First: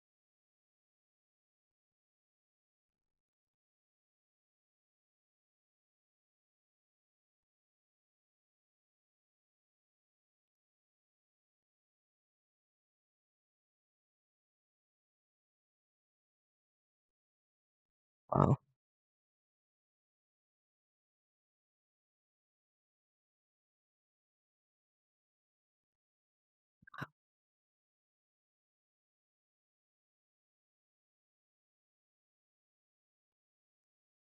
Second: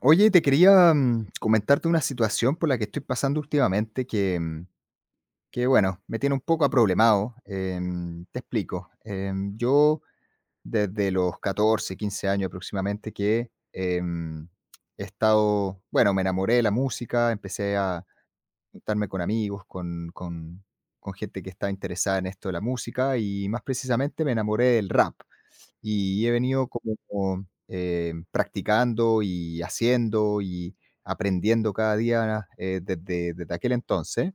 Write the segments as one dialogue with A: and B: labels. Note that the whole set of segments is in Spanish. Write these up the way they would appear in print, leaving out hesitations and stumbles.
A: Oye, te quería comentarte una situación por la que estoy pasando últimamente que bueno, me tiene un poco aproblemado. Te explico. Yo desde los 14, 15 años aproximadamente que he estado, bueno, me enamoré de la música, empecé a
B: Wow,
A: juntarme con amigos, con gente que estaba interesada en esto de la música y más precisamente me enamoré del rap y he venido como, practicando y haciendo y aprendiendo cada día, desde aquel entonces.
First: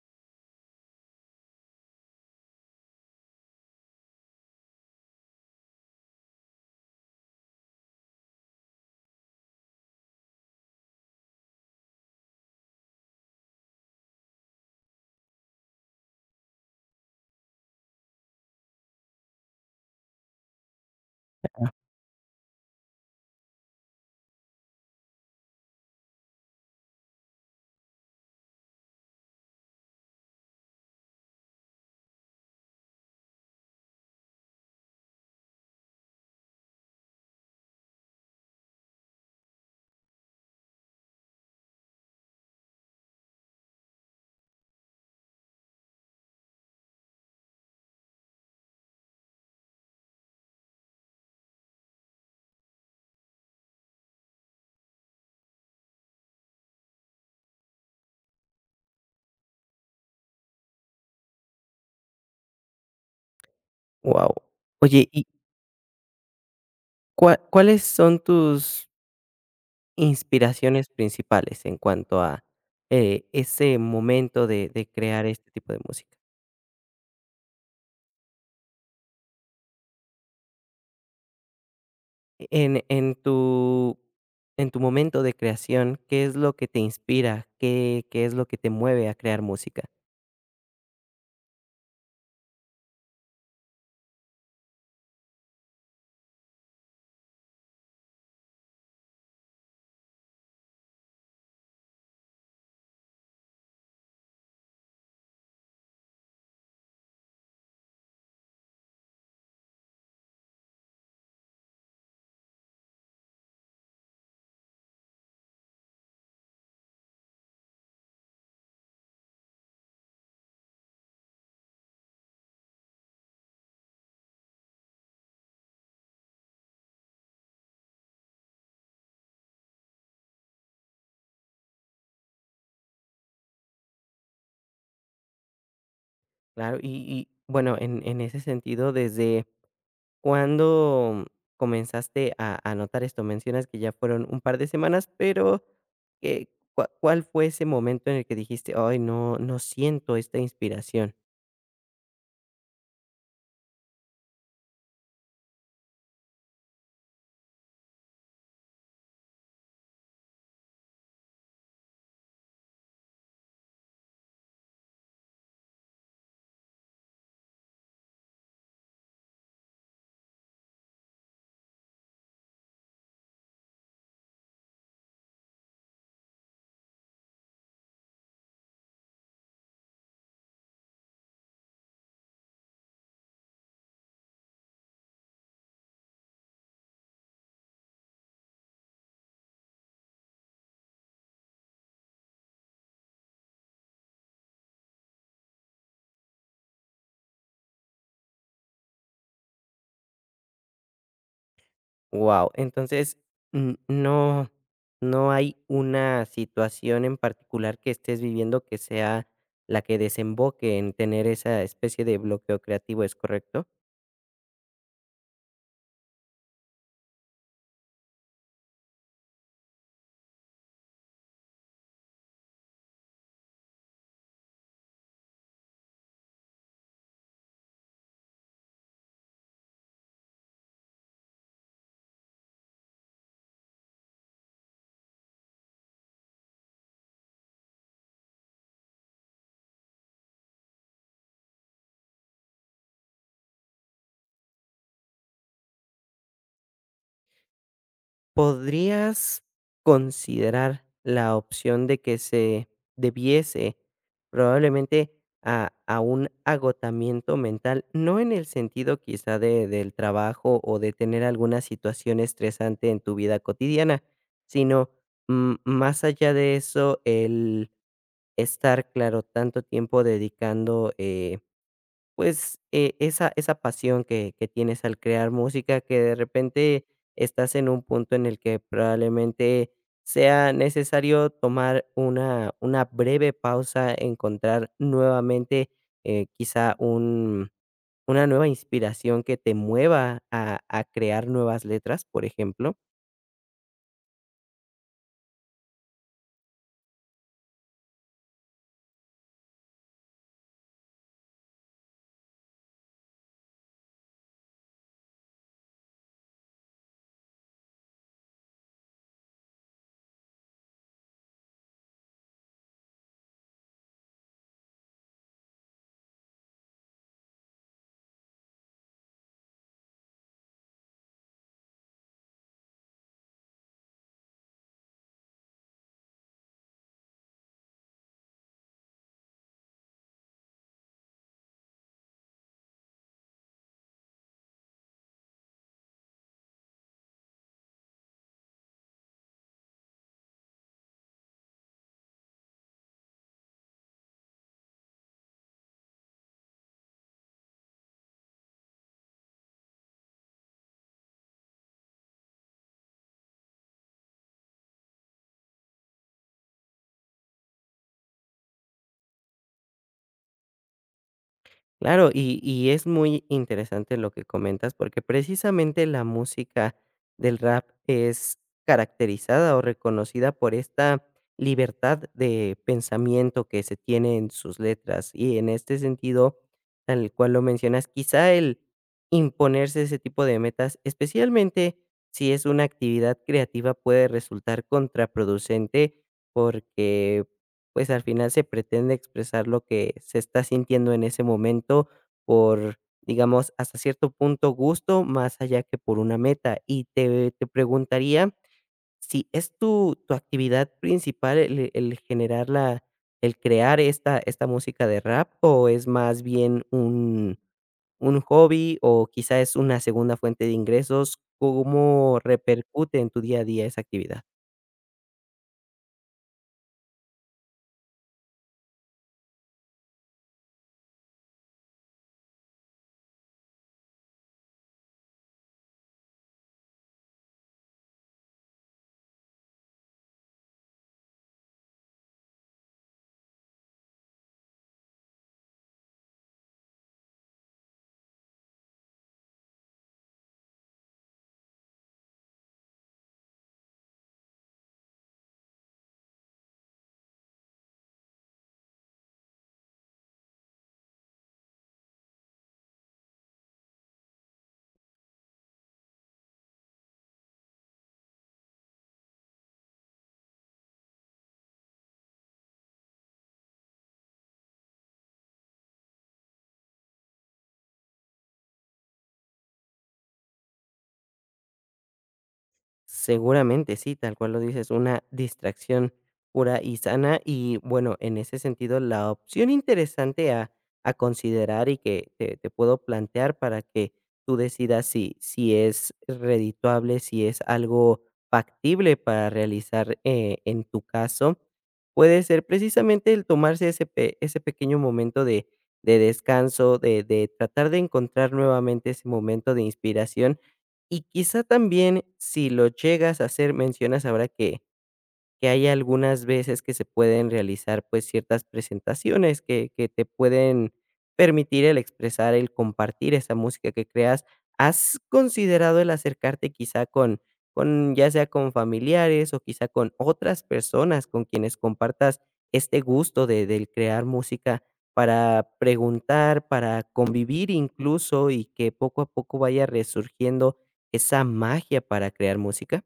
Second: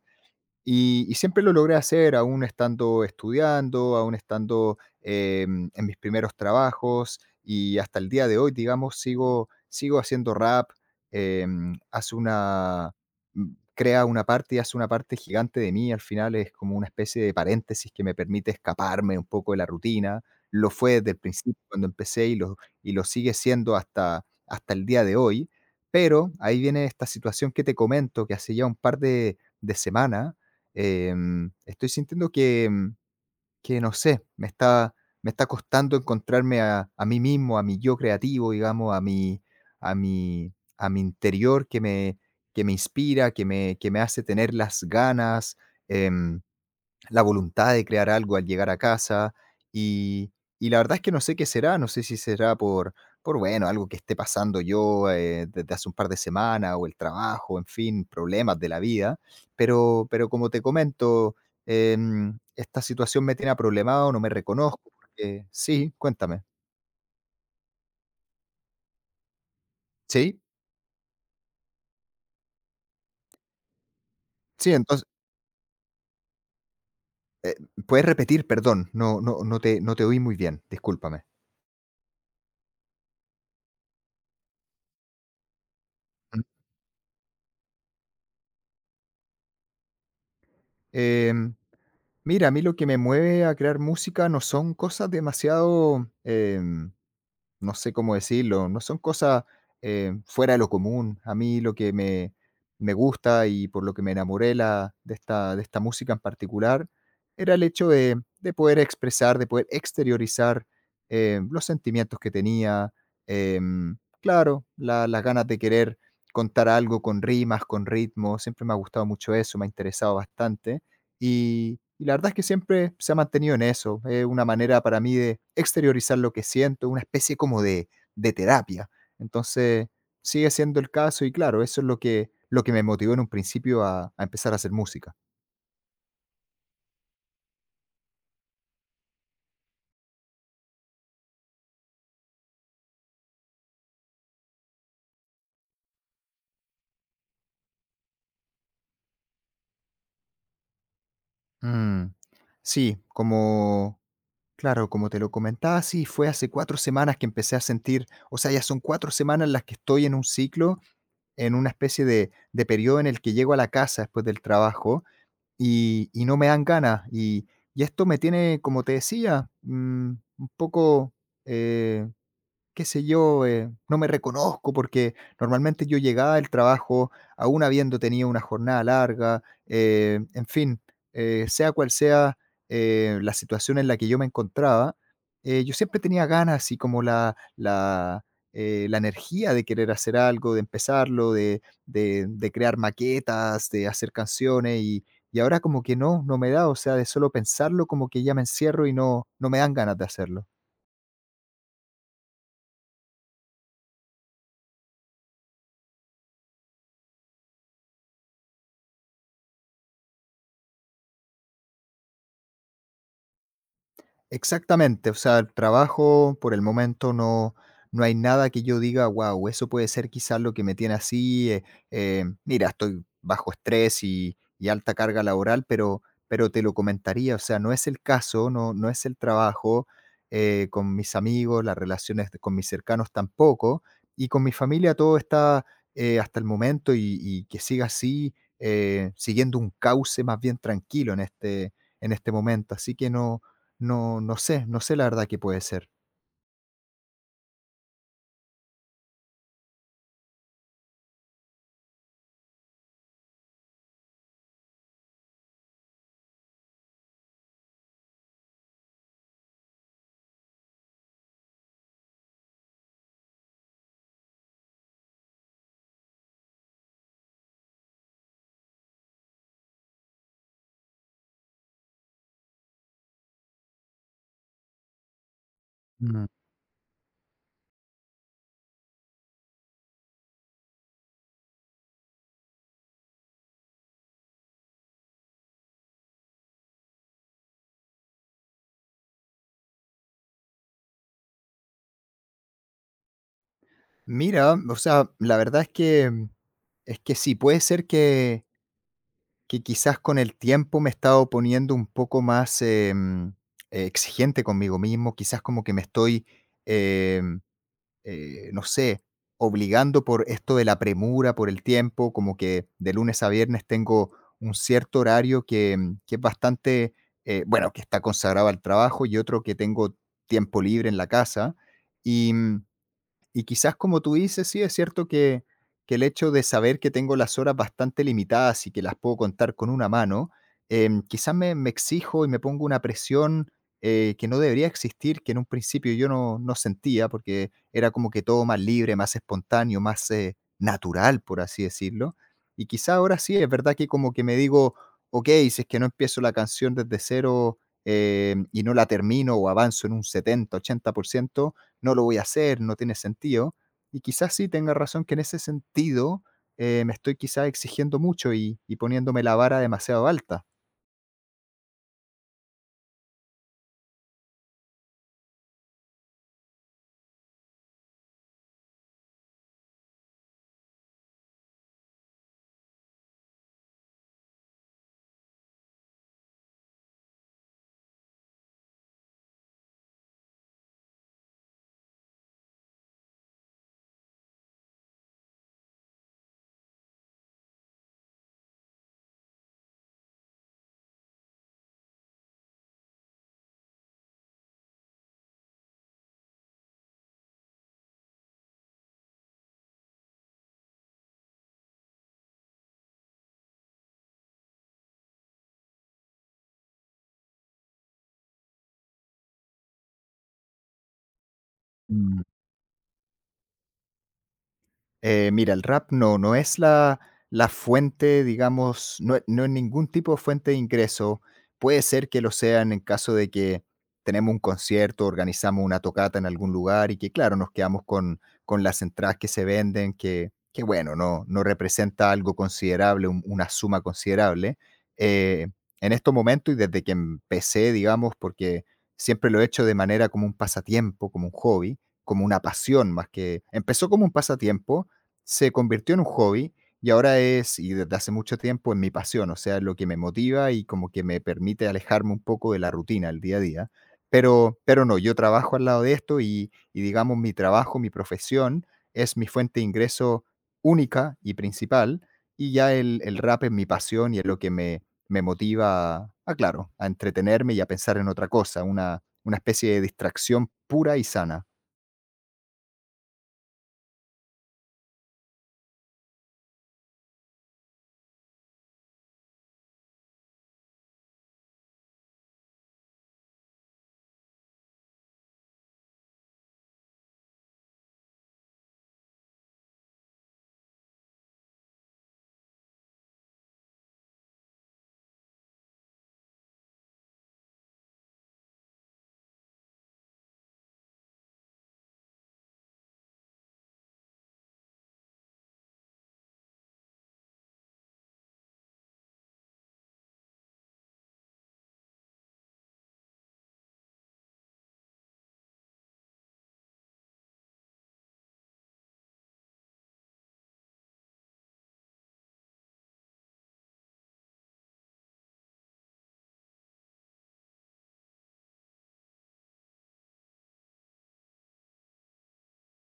A: Y siempre lo logré hacer, aún estando estudiando, aún estando en mis primeros trabajos y hasta el día de hoy, digamos, sigo haciendo rap. em, hace una, Crea una parte y hace una parte gigante de mí, al final es como una especie de paréntesis que me permite escaparme un poco de la rutina. Lo fue desde el principio cuando empecé y lo sigue siendo hasta el día de hoy, pero ahí viene esta situación que te comento, que hace ya un par de semanas. Estoy sintiendo que no sé, me está costando encontrarme a mí mismo, a mi yo creativo, digamos, a mi interior que me inspira, que me hace tener las ganas. em, la voluntad de crear algo al llegar a casa. Y y la verdad es que no sé qué será, no sé si será por algo que esté pasando yo, desde hace un par de semanas o el trabajo, en fin, problemas de la vida, pero como te comento, esta situación me tiene problemado. No me
B: wow.
A: reconozco
B: Oye, ¿y
A: porque sí, cuéntame.
B: cua cuáles son tus
A: Sí,
B: inspiraciones principales en cuanto a, ese momento de
A: sí, entonces,
B: crear este tipo de música?
A: eh, ¿puedes repetir? Perdón, no te oí muy bien, discúlpame.
B: En en tu en tu momento de creación, ¿qué es
A: Mm,
B: lo que te inspira? ¿Qué es lo que te mueve a crear música?
A: Em Mira, a mí lo que me mueve a crear música no son cosas demasiado, no sé cómo decirlo, no son cosas, fuera de lo común. A mí lo que me gusta y por lo que me enamoré de esta música en particular era el hecho de poder expresar, de poder exteriorizar, los sentimientos que tenía, claro, las ganas de querer contar algo con rimas, con ritmo. Siempre me ha gustado mucho eso, me ha interesado bastante. Y la verdad es que siempre se ha mantenido en eso. Es una manera para mí de exteriorizar lo que siento, una especie como de terapia. Entonces, sigue siendo el caso y claro, eso es lo que me motivó en un principio a empezar a hacer música.
B: Claro, y bueno, en ese sentido, desde ¿cuándo comenzaste a notar esto? Mencionas que ya fueron un par de semanas, pero, ¿qué cua cuál fue ese momento en el que dijiste: "Ay, no siento esta inspiración"?
A: Mm, sí, como claro, como te lo comentaba, sí, fue hace 4 semanas que empecé a sentir, o sea, ya son 4 semanas las que estoy en un ciclo, en una especie de periodo en el que llego a la casa después del trabajo y no me dan ganas. Y esto me tiene, como te decía, un poco, eh, qué sé yo, no me reconozco porque normalmente yo llegaba del trabajo aún habiendo tenido una jornada larga, en fin, sea cual sea la situación en la que yo me encontraba. Yo siempre tenía ganas y como la energía de querer hacer algo, de empezarlo, de crear maquetas, de hacer canciones. Y, y ahora como que no, no me da, o sea, de solo pensarlo como que ya me encierro y no, no me dan ganas de hacerlo.
B: Wow. Entonces, no no hay una situación en particular que estés viviendo que sea la que desemboque en tener esa especie de bloqueo creativo, ¿es correcto?
A: Exactamente, o sea, el trabajo por el momento no, no hay nada que yo diga, wow, eso puede ser quizás lo que me tiene así, mira, estoy bajo estrés y alta carga laboral, pero te lo comentaría, o sea, no es el caso, no, no es el trabajo. Con mis amigos, las relaciones con mis cercanos tampoco, y con mi familia todo está, hasta el momento, y que siga así, siguiendo un cauce más bien tranquilo en este momento, así que no sé la verdad qué puede ser.
B: ¿Podrías considerar la opción de que se debiese probablemente a un agotamiento mental? No en el sentido quizá de, del trabajo o de tener alguna situación estresante en tu vida cotidiana, sino más allá de eso, el estar, claro, tanto tiempo dedicando pues, esa pasión que tienes al crear música, que de
A: Mm.
B: repente estás en un punto en el que probablemente sea necesario tomar una breve pausa, encontrar nuevamente, quizá un una nueva inspiración que te mueva a crear nuevas letras, por ejemplo.
A: Mira, o sea, la verdad es que, es que sí, puede ser que quizás con el tiempo me he estado poniendo un poco más, exigente conmigo mismo, quizás como que me estoy, em no sé, obligando por esto de la premura, por el tiempo, como que de lunes a viernes tengo un cierto horario que es bastante, bueno, que está consagrado al trabajo, y otro que tengo tiempo libre en la casa. Y quizás como tú dices, sí, es cierto que el hecho de saber que tengo las horas bastante limitadas y que las puedo contar con una mano. Quizás me exijo y me pongo una presión, que no debería existir, que en un principio yo no, no sentía, porque era como que todo más libre, más espontáneo, más, natural, por así decirlo. Y quizás ahora sí, es verdad que como que me digo: ok, si es que no empiezo la canción desde cero, y no la termino o avanzo en un 70-80%, no lo voy a hacer, no tiene sentido. Y quizás sí tenga razón que en ese sentido, me estoy quizás exigiendo mucho y poniéndome la vara demasiado alta.
B: Claro, y es muy interesante lo que comentas, porque precisamente la música del rap es caracterizada o reconocida por esta libertad de pensamiento que se tiene en sus letras. Y en este sentido, tal cual lo mencionas, quizá el imponerse ese tipo de metas, especialmente si es una actividad creativa, puede resultar contraproducente porque pues al final se pretende expresar lo que se está sintiendo en ese momento por, digamos, hasta cierto punto gusto, más allá que por una meta. Y te preguntaría si es tu, tu actividad principal el generar la, el crear esta, esta música de rap o es más bien un hobby o quizá es una segunda fuente de ingresos, ¿cómo repercute en tu día a día esa actividad?
A: Mira, el rap no, no es la fuente, digamos, no, no es ningún tipo de fuente de ingreso. Puede ser que lo sean en caso de que tenemos un concierto, organizamos una tocata en algún lugar y que, claro, nos quedamos con las entradas que se venden, que bueno, no, no representa algo considerable, una suma considerable. Eh, en estos momentos y desde que empecé, digamos, porque siempre lo he hecho de manera como un pasatiempo, como un hobby, como una pasión más que... empezó como un pasatiempo, se convirtió en un hobby y ahora es, y desde hace mucho tiempo, en mi pasión, o sea, lo que me motiva y como que me permite alejarme un poco de la rutina, el día a día. Pero no, yo trabajo al lado de esto, y digamos mi trabajo, mi profesión es mi fuente de ingreso única y principal, y ya el rap es mi pasión y es lo que me motiva claro, a entretenerme y a pensar en otra cosa, una especie de distracción pura y sana.
B: Seguramente sí, tal cual lo dices, una distracción pura y sana. Y bueno, en ese sentido, la opción interesante a considerar y que te puedo plantear para que tú decidas si, si es redituable, si es algo factible para realizar en tu caso, puede ser precisamente el tomarse ese, ese pequeño momento de descanso, de tratar de encontrar nuevamente ese momento de inspiración y quizá también, si lo llegas a hacer, mencionas ahora que hay algunas veces que se pueden realizar, pues, ciertas presentaciones que te pueden permitir el expresar, el compartir esa música que creas. ¿Has considerado el acercarte quizá con ya sea con familiares o quizá con otras personas con quienes compartas este gusto de del crear música para preguntar, para convivir incluso, y que poco a poco vaya resurgiendo esa magia para crear música?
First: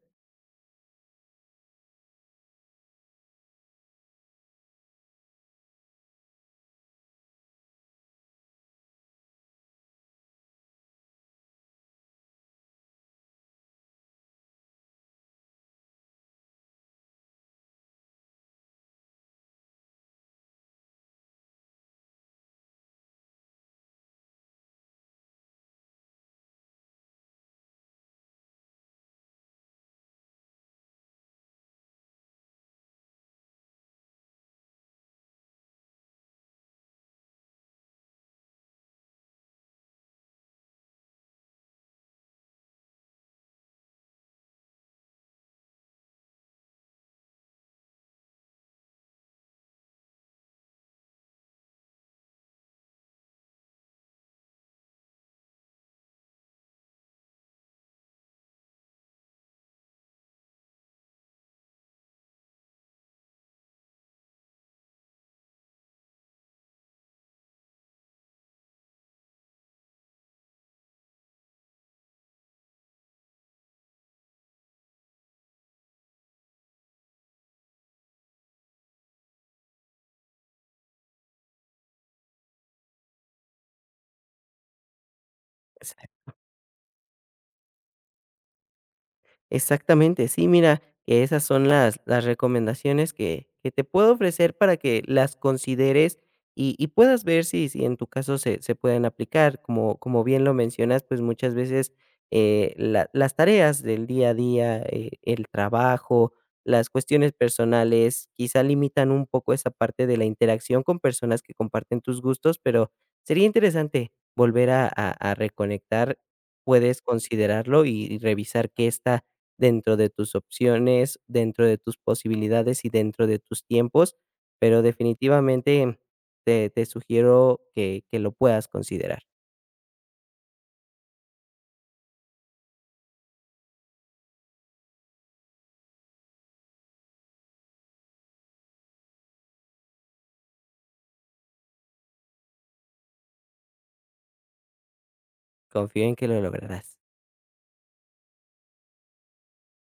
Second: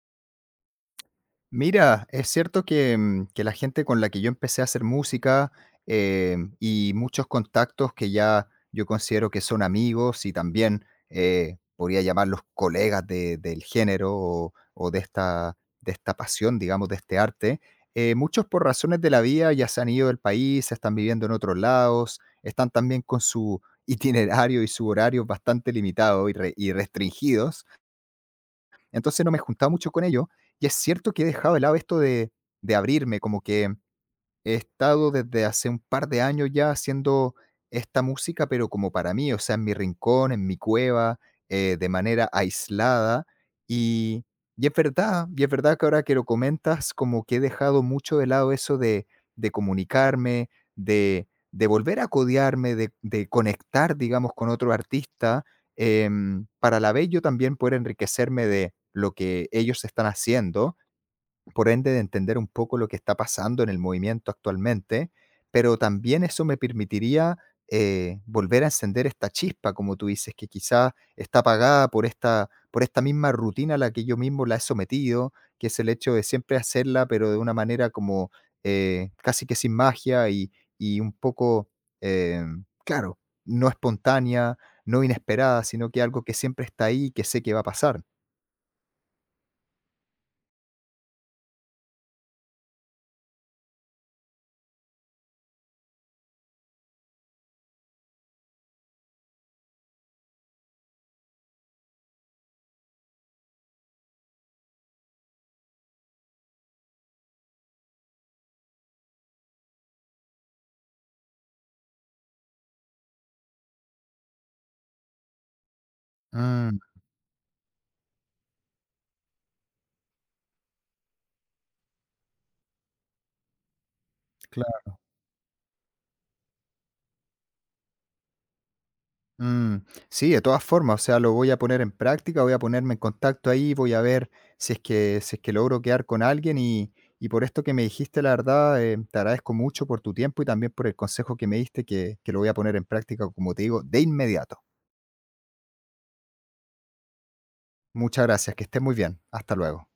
A: Mira, es cierto que la gente con la que yo empecé a hacer música, y muchos contactos que ya yo considero que son amigos y también, podría llamarlos colegas del género, o de esta pasión, digamos, de este arte. Muchos por razones de la vida ya se han ido del país, están viviendo en otros lados, están también con su itinerario y su horario bastante limitado y restringidos, entonces no me he juntado mucho con ellos y es cierto que he dejado de lado esto de abrirme. Como que he estado desde hace un par de años ya haciendo esta música, pero como para mí, o sea, en mi rincón, en mi cueva, de manera aislada. Y, y es verdad, y es verdad que ahora que lo comentas, como que he dejado mucho de lado eso de comunicarme, de volver a codearme, de conectar, digamos, con otro artista, para a la vez yo también poder enriquecerme de lo que ellos están haciendo, por ende de entender un poco lo que está pasando en el movimiento actualmente. Pero también eso me permitiría, volver a encender esta chispa, como tú dices, que quizá está apagada por esta misma rutina a la que yo mismo la he sometido, que es el hecho de siempre hacerla, pero de una manera como, casi que sin magia y un poco, eh, claro, no espontánea, no inesperada, sino que algo que siempre está ahí y que sé que va a pasar.
B: Exactamente, sí, mira, que esas son las recomendaciones que te puedo ofrecer para que las consideres y puedas ver si, si en tu caso se, se pueden aplicar. Como, como bien lo mencionas, pues muchas veces las tareas del día a día, el trabajo, las cuestiones personales, quizá limitan un poco esa parte de la interacción con personas que comparten tus gustos, pero sería interesante volver a, a reconectar.
A: Mm,
B: Puedes considerarlo y revisar qué está dentro de tus opciones, dentro de tus posibilidades y dentro de tus tiempos, pero
A: claro.
B: definitivamente te, te sugiero que lo puedas considerar.
A: Mm, sí, de todas formas, o sea, lo voy a poner en práctica, voy a ponerme en contacto ahí, voy a ver si es que logro quedar con alguien, y por esto que me dijiste, la verdad, te agradezco mucho por tu tiempo y también por el consejo que me diste, que lo voy a poner en práctica, como te digo, de inmediato.
B: Confío en que lo lograrás.
A: Muchas gracias, que estés muy bien. Hasta luego.